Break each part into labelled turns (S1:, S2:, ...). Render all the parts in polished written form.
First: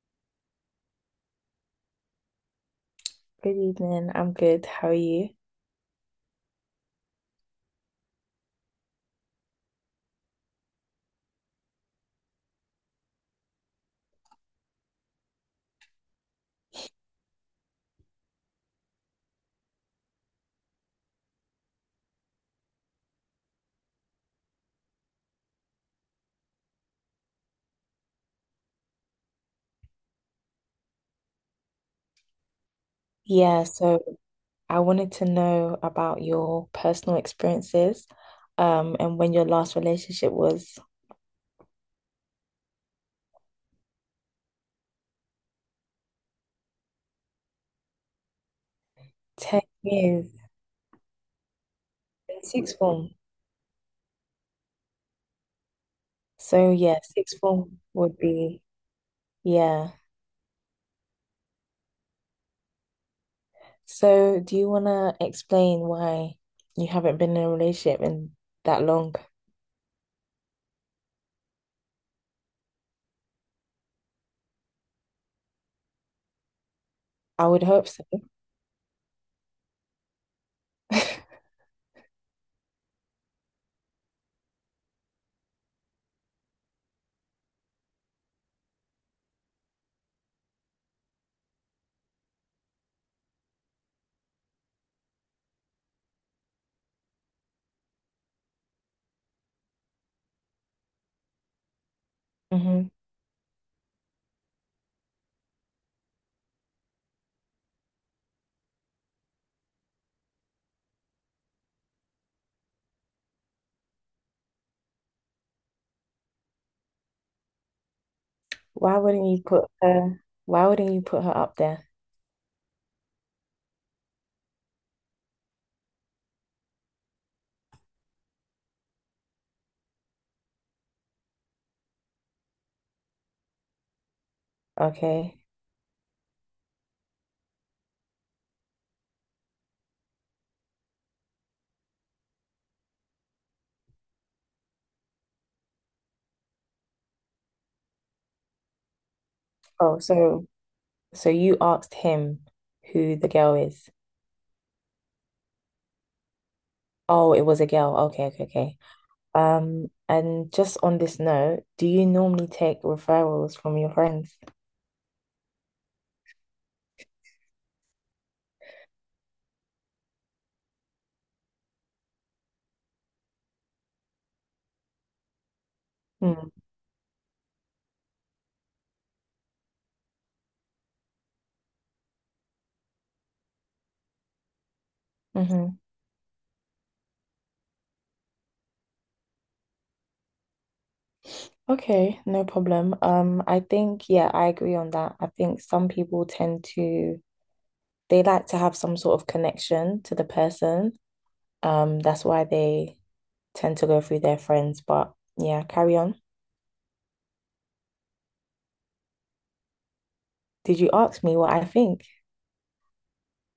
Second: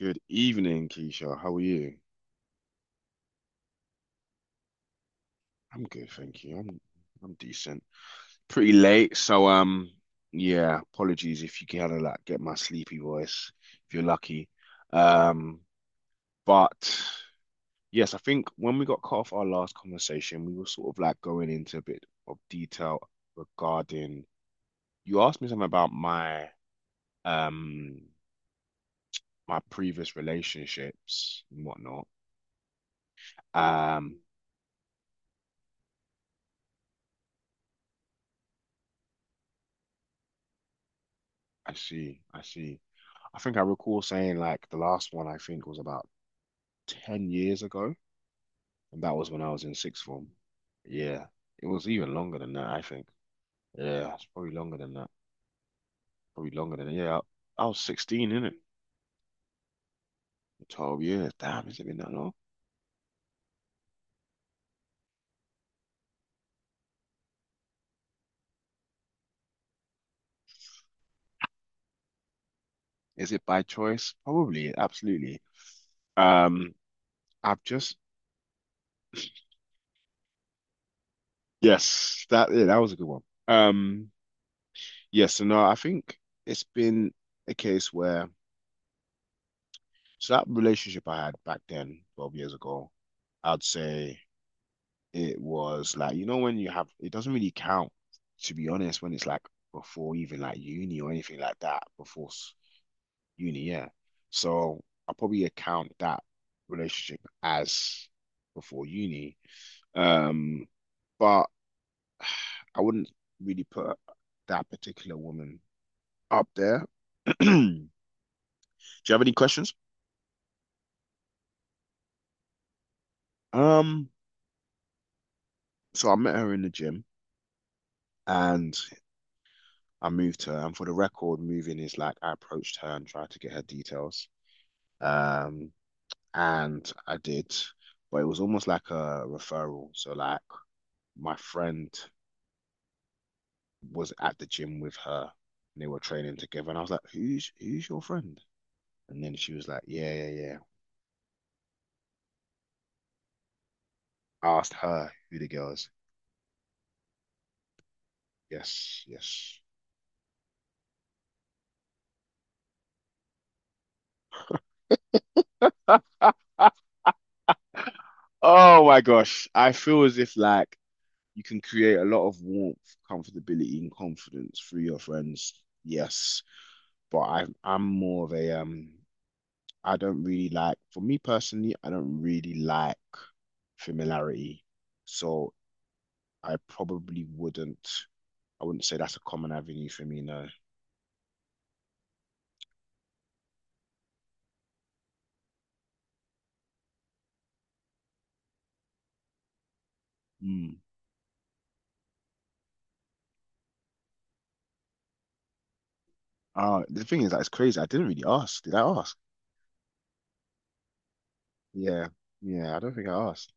S1: Good evening, Keisha. How are you?
S2: Good evening. I'm good. How are you?
S1: I'm good, thank you. I'm decent. Pretty late, so yeah, apologies if you kind of like get my sleepy voice if you're lucky. Um but yes, I think when we got cut off our last conversation, we were sort of like going into a bit of detail regarding you asked me something about um my previous relationships and whatnot.
S2: Yeah, so
S1: Um
S2: I wanted to know about your personal experiences, and when your last relationship was
S1: I see, I see. I think I recall saying like the last one I think was about 10 years ago, and that was when I
S2: 10
S1: was in sixth form.
S2: years
S1: Yeah, it was even longer
S2: in
S1: than that,
S2: sixth
S1: I think.
S2: form.
S1: Yeah, it's probably longer than that. Probably
S2: So
S1: longer than that.
S2: yeah,
S1: Yeah,
S2: sixth
S1: I was
S2: form would
S1: 16, innit?
S2: be, yeah.
S1: 12 years. Damn, has it been that long?
S2: So do you wanna explain why you haven't been in a relationship in that long?
S1: Is it by choice? Probably, absolutely. Um,
S2: I
S1: I've
S2: would hope
S1: just
S2: so.
S1: Yes, that was a good one. Um, yes, so no, I think it's been a case where so that relationship I had back then, 12 years ago, I'd say it was like, you know, when you have, it doesn't really count, to be honest, when it's like before even like uni or anything like that. Before
S2: Hmm.
S1: uni, yeah. So I probably account that relationship as before uni, um but I wouldn't really put that particular woman up there. Do you have any questions?
S2: Why wouldn't you put her up there?
S1: um so I met her in the gym, and I moved her, and for the record, moving is like I approached her and tried to get her details,
S2: Okay.
S1: um, and I did, but it was almost like a referral. So like, my friend was at the gym with her, and they were training together, and I was like, "Who's your friend?" And then she was like,
S2: Oh,
S1: "Yeah, yeah,
S2: so
S1: yeah."
S2: so you asked him who the girl is.
S1: I asked her who the girl is.
S2: Oh, it was a girl. Okay, okay, okay.
S1: Yes, yes.
S2: And just on this note, do you normally take referrals from your friends?
S1: Oh my gosh, I feel as if like you can create a lot of warmth, comfortability, and confidence through your friends. Yes,
S2: Mm,
S1: but I'm more of a I don't really like for me personally, I don't really like familiarity. So
S2: hmm.
S1: I probably wouldn't, I wouldn't say that's a common avenue for me, no.
S2: Okay, no problem. I think, yeah, I agree on that. I think some people tend to, they like to have some sort of connection to the
S1: Hmm.
S2: person. That's why they tend to go through their friends. But yeah, carry on.
S1: The thing is that it's crazy. I didn't really ask. Did I ask?
S2: Did you ask me what I think?
S1: Yeah. Yeah, I don't think I asked.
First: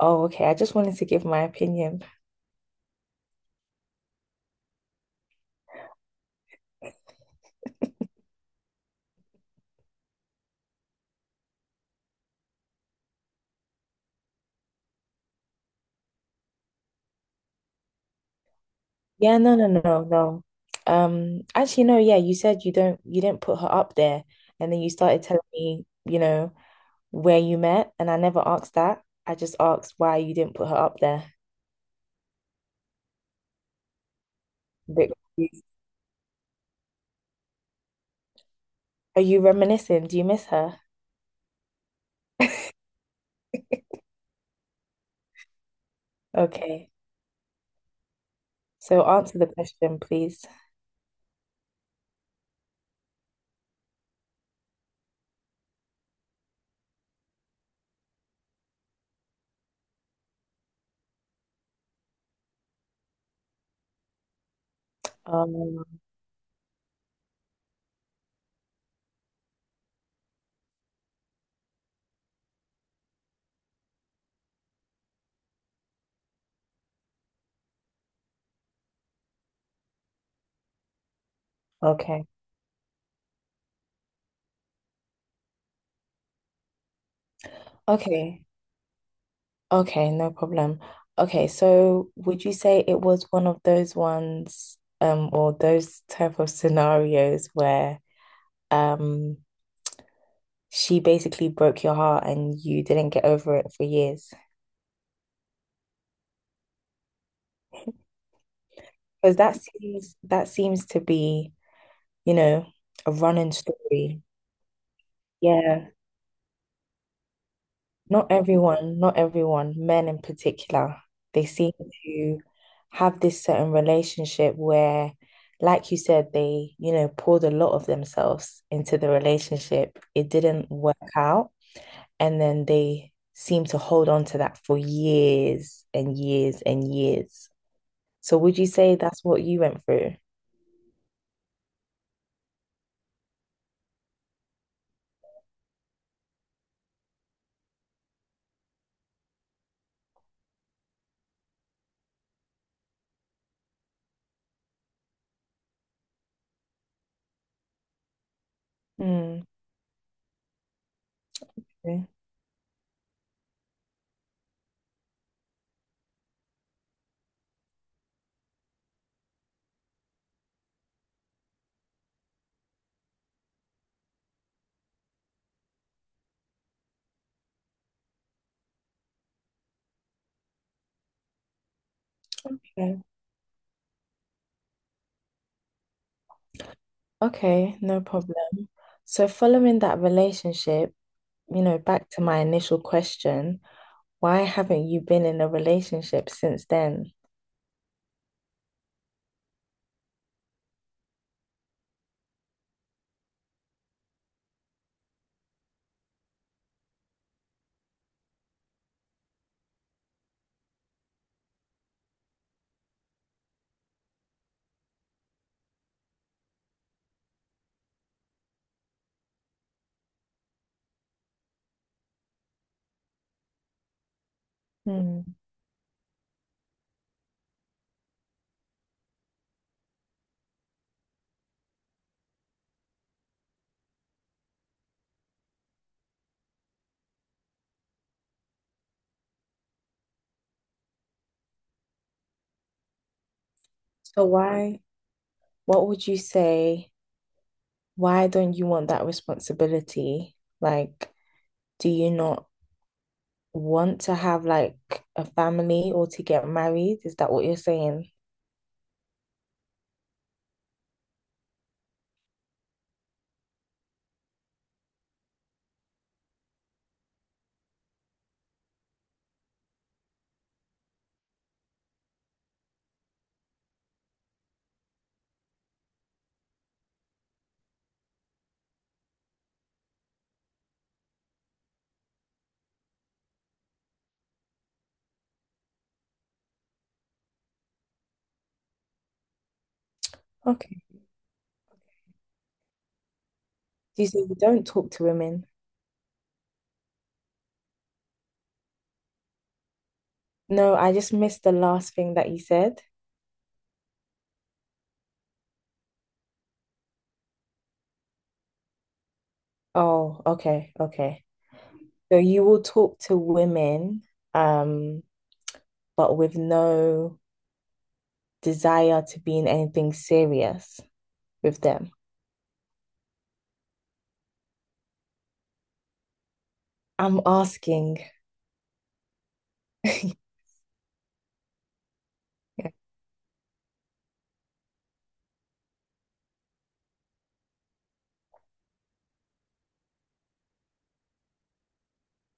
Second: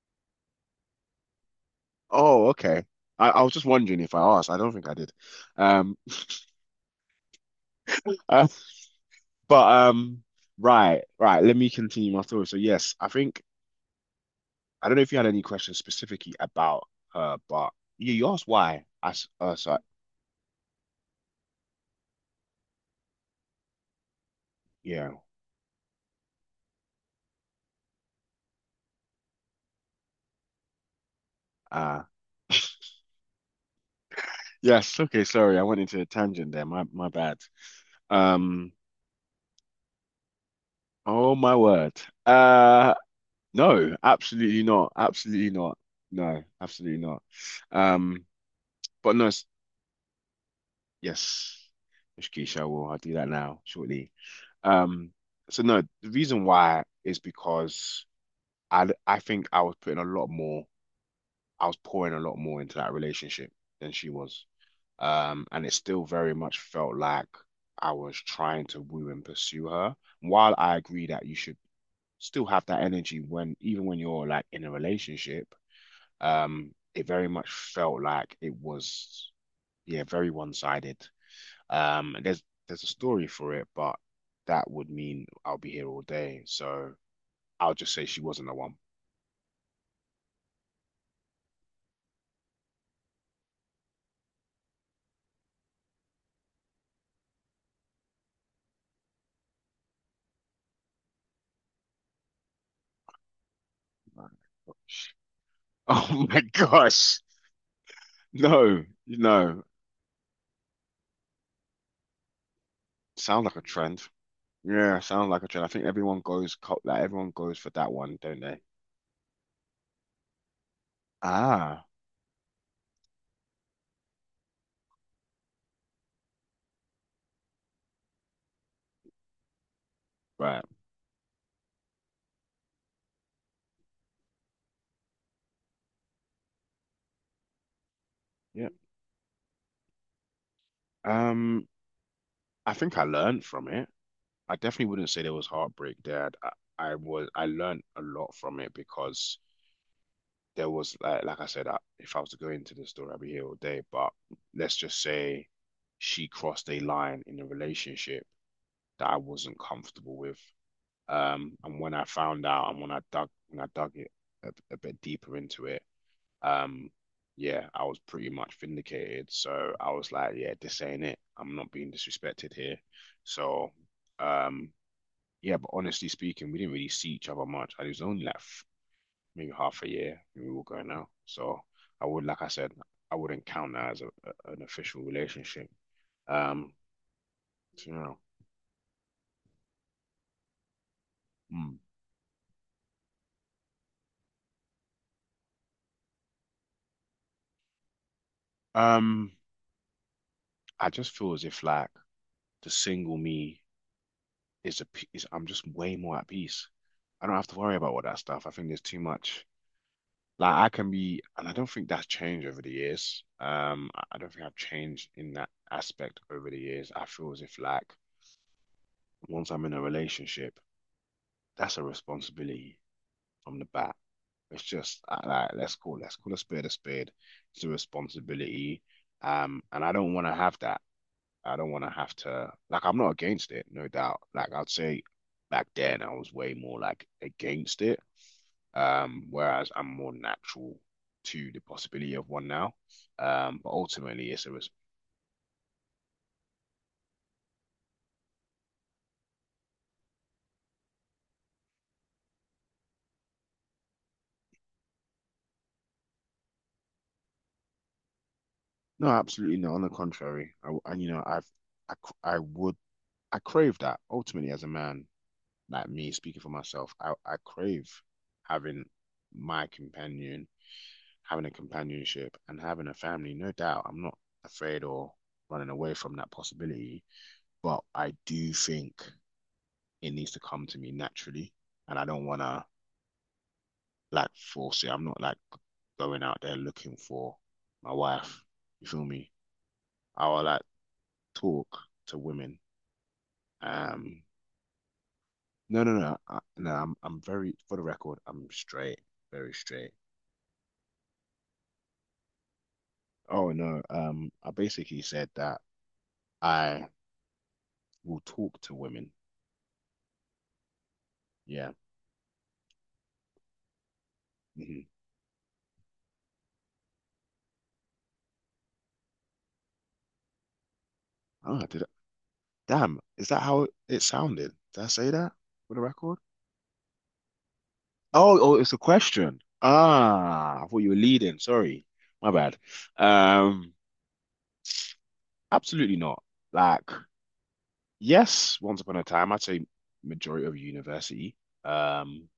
S2: Oh, okay. I just wanted to give my opinion.
S1: Oh, okay. I was just wondering if I asked. I don't think I did. Um, uh, but right, right. Let me continue my thought. So yes, I think I don't know if you had any questions specifically about her, but yeah, you asked why. I s-
S2: Yeah, no, no,
S1: so I-
S2: no, no. Yeah, you said you didn't put her up there, and then you
S1: Yeah.
S2: started telling me, you know, where you met, and I never asked that. I just asked why you didn't put her up there.
S1: Uh
S2: A
S1: Yes.
S2: bit
S1: Okay. Sorry, I
S2: confused.
S1: went into a tangent there. My bad. Um.
S2: Are you reminiscing? Do you miss her?
S1: Oh my word. Uh. No. Absolutely not. Absolutely not. No.
S2: Okay.
S1: Absolutely not. Um.
S2: So
S1: But no.
S2: answer the question, please.
S1: Yes. Ishkeisha, I will. I'll do that now shortly. Um. So no. The reason why is because I think I was putting a lot more. I was pouring a lot more into that relationship than she was. And it
S2: Um,
S1: still very much felt like I was trying to woo and pursue her. While I agree that you should still have that energy, even when you're like in a relationship, it very much felt like it was, yeah, very one-sided. And
S2: okay.
S1: there's a story for it, but that would mean I'll be here all day. So I'll just say she
S2: Okay.
S1: wasn't the one.
S2: Okay, no problem. Okay, so would you say it was one of those ones, or those type of scenarios where um she basically broke your heart and you didn't get over it for years?
S1: Oh my gosh. No,
S2: Because
S1: no.
S2: that seems to be, you know, a
S1: Sound
S2: running
S1: like a trend.
S2: story.
S1: Yeah, sounds like a trend. I think
S2: Yeah,
S1: everyone goes co- like everyone goes for that one, don't they?
S2: not everyone, men in particular, they seem
S1: Ah,
S2: to have this certain relationship where, like you said, they, you know, poured a lot of themselves into the relationship. It
S1: right.
S2: didn't work out. And then they seem to hold on to that for years and years and years. So would you
S1: Yeah.
S2: say that's what you went through?
S1: Um, I think I learned from it. I definitely wouldn't say there was heartbreak there. I learned a lot from it because there was like, I said, if I was to go into the story, I'd be here all day. But let's just say she crossed a line in a relationship that I
S2: Mm,
S1: wasn't comfortable with. And when I
S2: okay.
S1: found out, and when I dug it a bit deeper into it. Um, yeah, I was pretty much vindicated. So I was like, yeah, this ain't it. I'm not being disrespected here. So, um, yeah, but honestly speaking, we didn't really see each other much. And it was only like maybe half a year we were going out. So like I said,
S2: Okay,
S1: I wouldn't count that as an official relationship. Um,
S2: Okay.
S1: so, you
S2: no
S1: know,
S2: problem. So following that relationship, you
S1: mm.
S2: know, back to my initial question, why haven't you been in a relationship since then?
S1: Um, I just feel as if like the single me is I'm just way more at peace. I don't have to worry about all that stuff. I think there's too much. Like, I can be, and I don't think that's changed over the years. I don't think I've changed in that aspect over the years. I feel as if like once I'm in a relationship, that's a responsibility from the bat. It's just
S2: Mm.
S1: like, let's call a spade a spade. It's a responsibility. And I don't want to have that. I don't want to have to. Like, I'm not against it, no doubt. Like, I'd say back then I was way more like against it. Whereas I'm more natural to the possibility of one now. But
S2: So
S1: ultimately, it's a res
S2: what would you say? Why don't you want that responsibility? Like, do you not want to have like a family or to get married? Is that what you're saying?
S1: no, absolutely not. On the contrary, I, and you know I've I, I would I crave that ultimately. As a man, like me speaking for myself, I crave having my companion having a companionship and having a family, no doubt. I'm not afraid or running away from that possibility, but I do think it needs to come to me naturally. And I don't want to like force it. I'm not like going out there looking for my wife. You feel me? I will like
S2: Okay.
S1: talk to women.
S2: You say
S1: Um,
S2: you don't talk to women.
S1: no, no, no, no. I'm very, for the record, I'm straight, very straight.
S2: No, I just missed the last thing that you said.
S1: Oh no, I basically said that I will talk to women.
S2: Oh, okay, okay.
S1: Yeah.
S2: So you will talk to women,
S1: Mm-hmm.
S2: um, but with no desire to be in anything serious with
S1: Oh, did
S2: them.
S1: Damn, is that how it sounded? Did I say that for the record?
S2: I'm asking.
S1: Oh, oh, it's a question. Ah, I thought you were leading. Sorry, my bad. Um, Absolutely not. Like, yes, once upon a time, I'd say majority of university. Um,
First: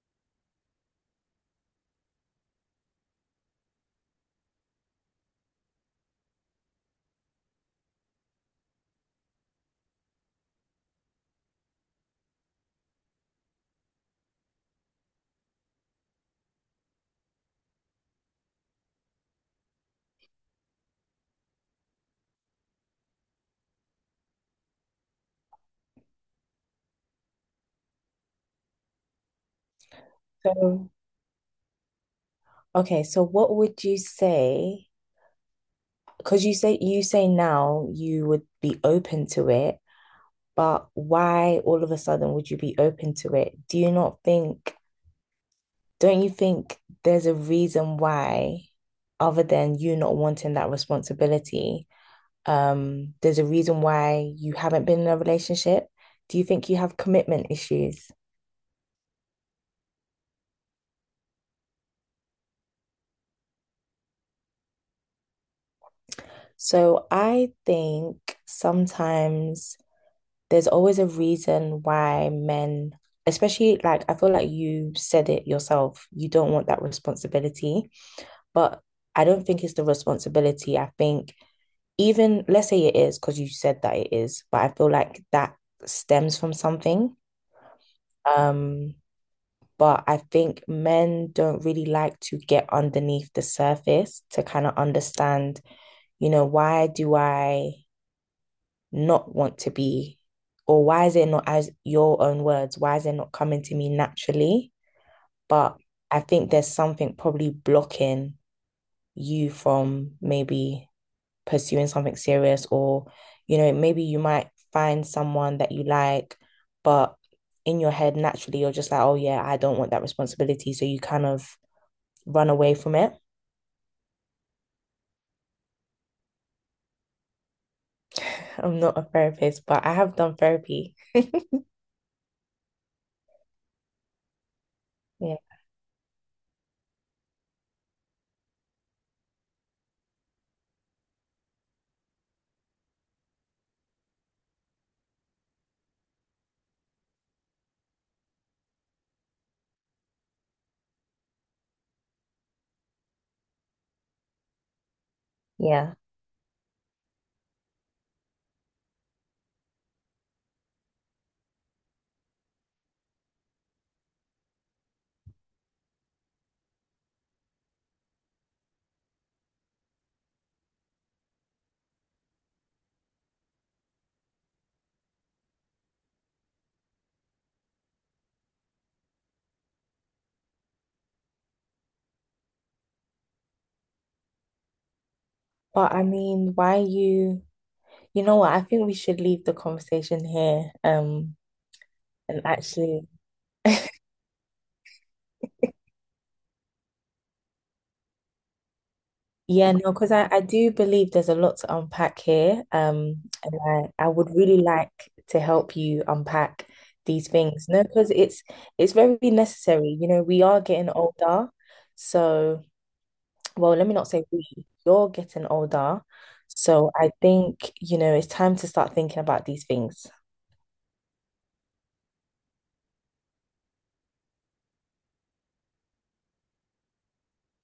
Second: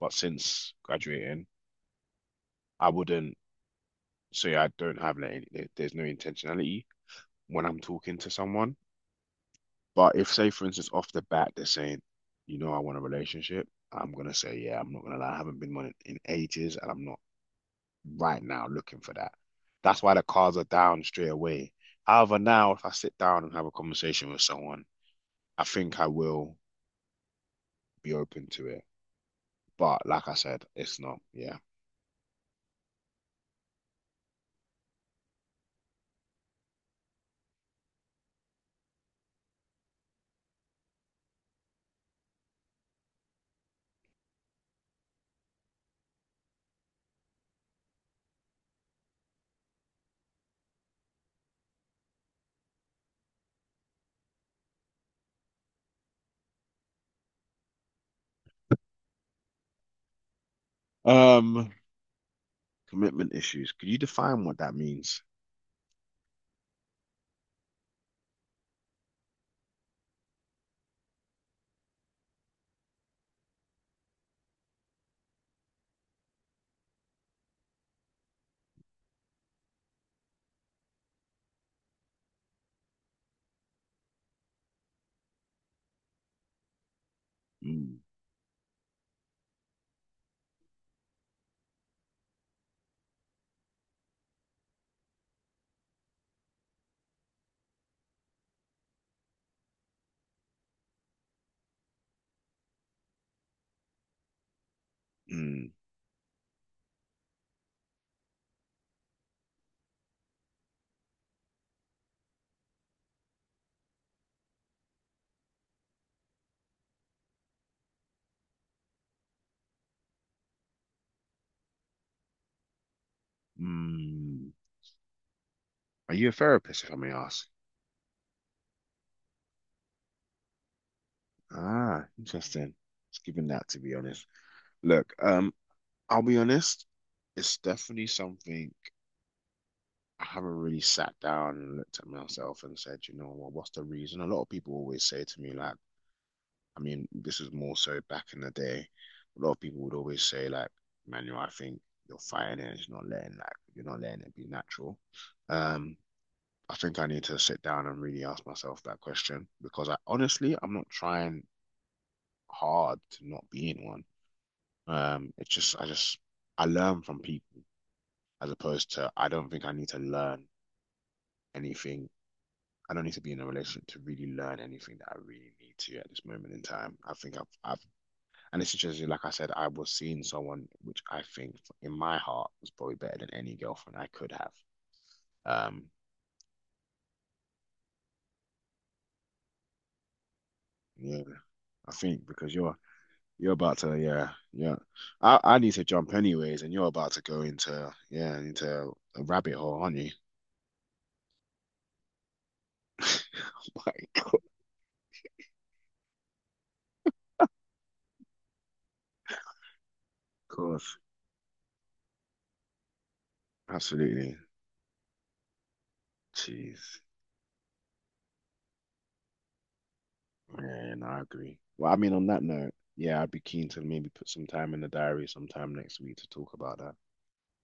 S1: but since graduating, I wouldn't say I don't have like any. There's no intentionality when I'm talking to someone. But if, say, for instance, off the bat, they're saying, you know, I want a relationship, I'm gonna say, yeah, I'm not gonna lie, I haven't been one in ages, and I'm not right now looking for that. That's why the cards are down straight away. However, now if I sit down and have a conversation with someone, I think I will be open to it. But like I said,
S2: So,
S1: it's not, yeah.
S2: okay, so what would you say? Because you say now you would be open to it, but why all of a sudden would you be open to it? Do you not think, Don't you think there's a reason why, other than you not wanting that responsibility, there's a reason why you haven't been in a relationship? Do you think you have commitment issues?
S1: Um, Commitment issues. Could you define what that means?
S2: So I think sometimes there's always a reason why men, especially like I feel like you said it yourself, you don't want that responsibility, but I don't think it's the responsibility. I think even let's say it is because you said that it is, but I feel like that stems from something.
S1: Mm,
S2: Um, but I think men don't really like to get underneath the surface to kind of understand, you know, why do I not want to be? Or why is it not, as your own words, why is it not coming to me naturally?
S1: mm,
S2: But I think there's something probably blocking you from maybe pursuing something serious, or, you know, maybe you might find someone that you like, but in your head, naturally, you're just like, oh, yeah, I don't want that responsibility. So you kind of run away from it.
S1: mm. Are you a therapist, if I may ask?
S2: I'm not a therapist, but I have done therapy.
S1: Ah, interesting. Just giving that, to be honest. Look,
S2: Yeah.
S1: I'll be honest, it's definitely something I haven't really sat down and looked at myself and said, you know what, what's the reason? A lot of people always say to me, like, I mean, this is more so back in the day. A lot of people would always say, like, Manuel, I think you're fighting it, it's not letting like, you're not letting it be natural.
S2: Yeah.
S1: Um, I think I need to sit down and really ask myself that question because I, honestly, I'm not trying hard to not be in one. It's just I learn from people as opposed to I don't think I need to learn anything. I don't need to be in a relationship to really learn anything that I really need to at this moment in time. I think I've and it's just like I said, I was seeing someone which I think in my heart was probably better than any girlfriend I could have. Um,
S2: But I mean, why are you You know what? I think we should leave the conversation here.
S1: yeah, I think
S2: And
S1: because you're
S2: actually,
S1: you're about to, yeah, yeah, I need to jump anyways, and you're about to go into a rabbit
S2: yeah,
S1: hole,
S2: no,
S1: aren't you?
S2: because I do believe there's a lot to unpack here. And I
S1: Like,
S2: would really like to help you unpack these things. No, because it's very necessary. You know, we
S1: of
S2: are getting
S1: course,
S2: older. So, well, let me not say
S1: absolutely,
S2: we, you're getting older.
S1: jeez.
S2: So I think, you know, it's time to start thinking about these things.
S1: Man, I agree. Well, I mean, on that note, yeah, I'd be keen to maybe put some time in the diary sometime next week to talk about that.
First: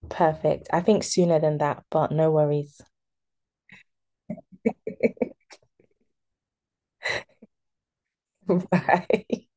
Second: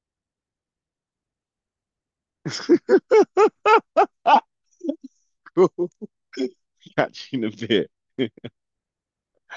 S2: Perfect. I think sooner than that, but no worries.
S1: Cool. Catch you in a bit.
S2: Bye.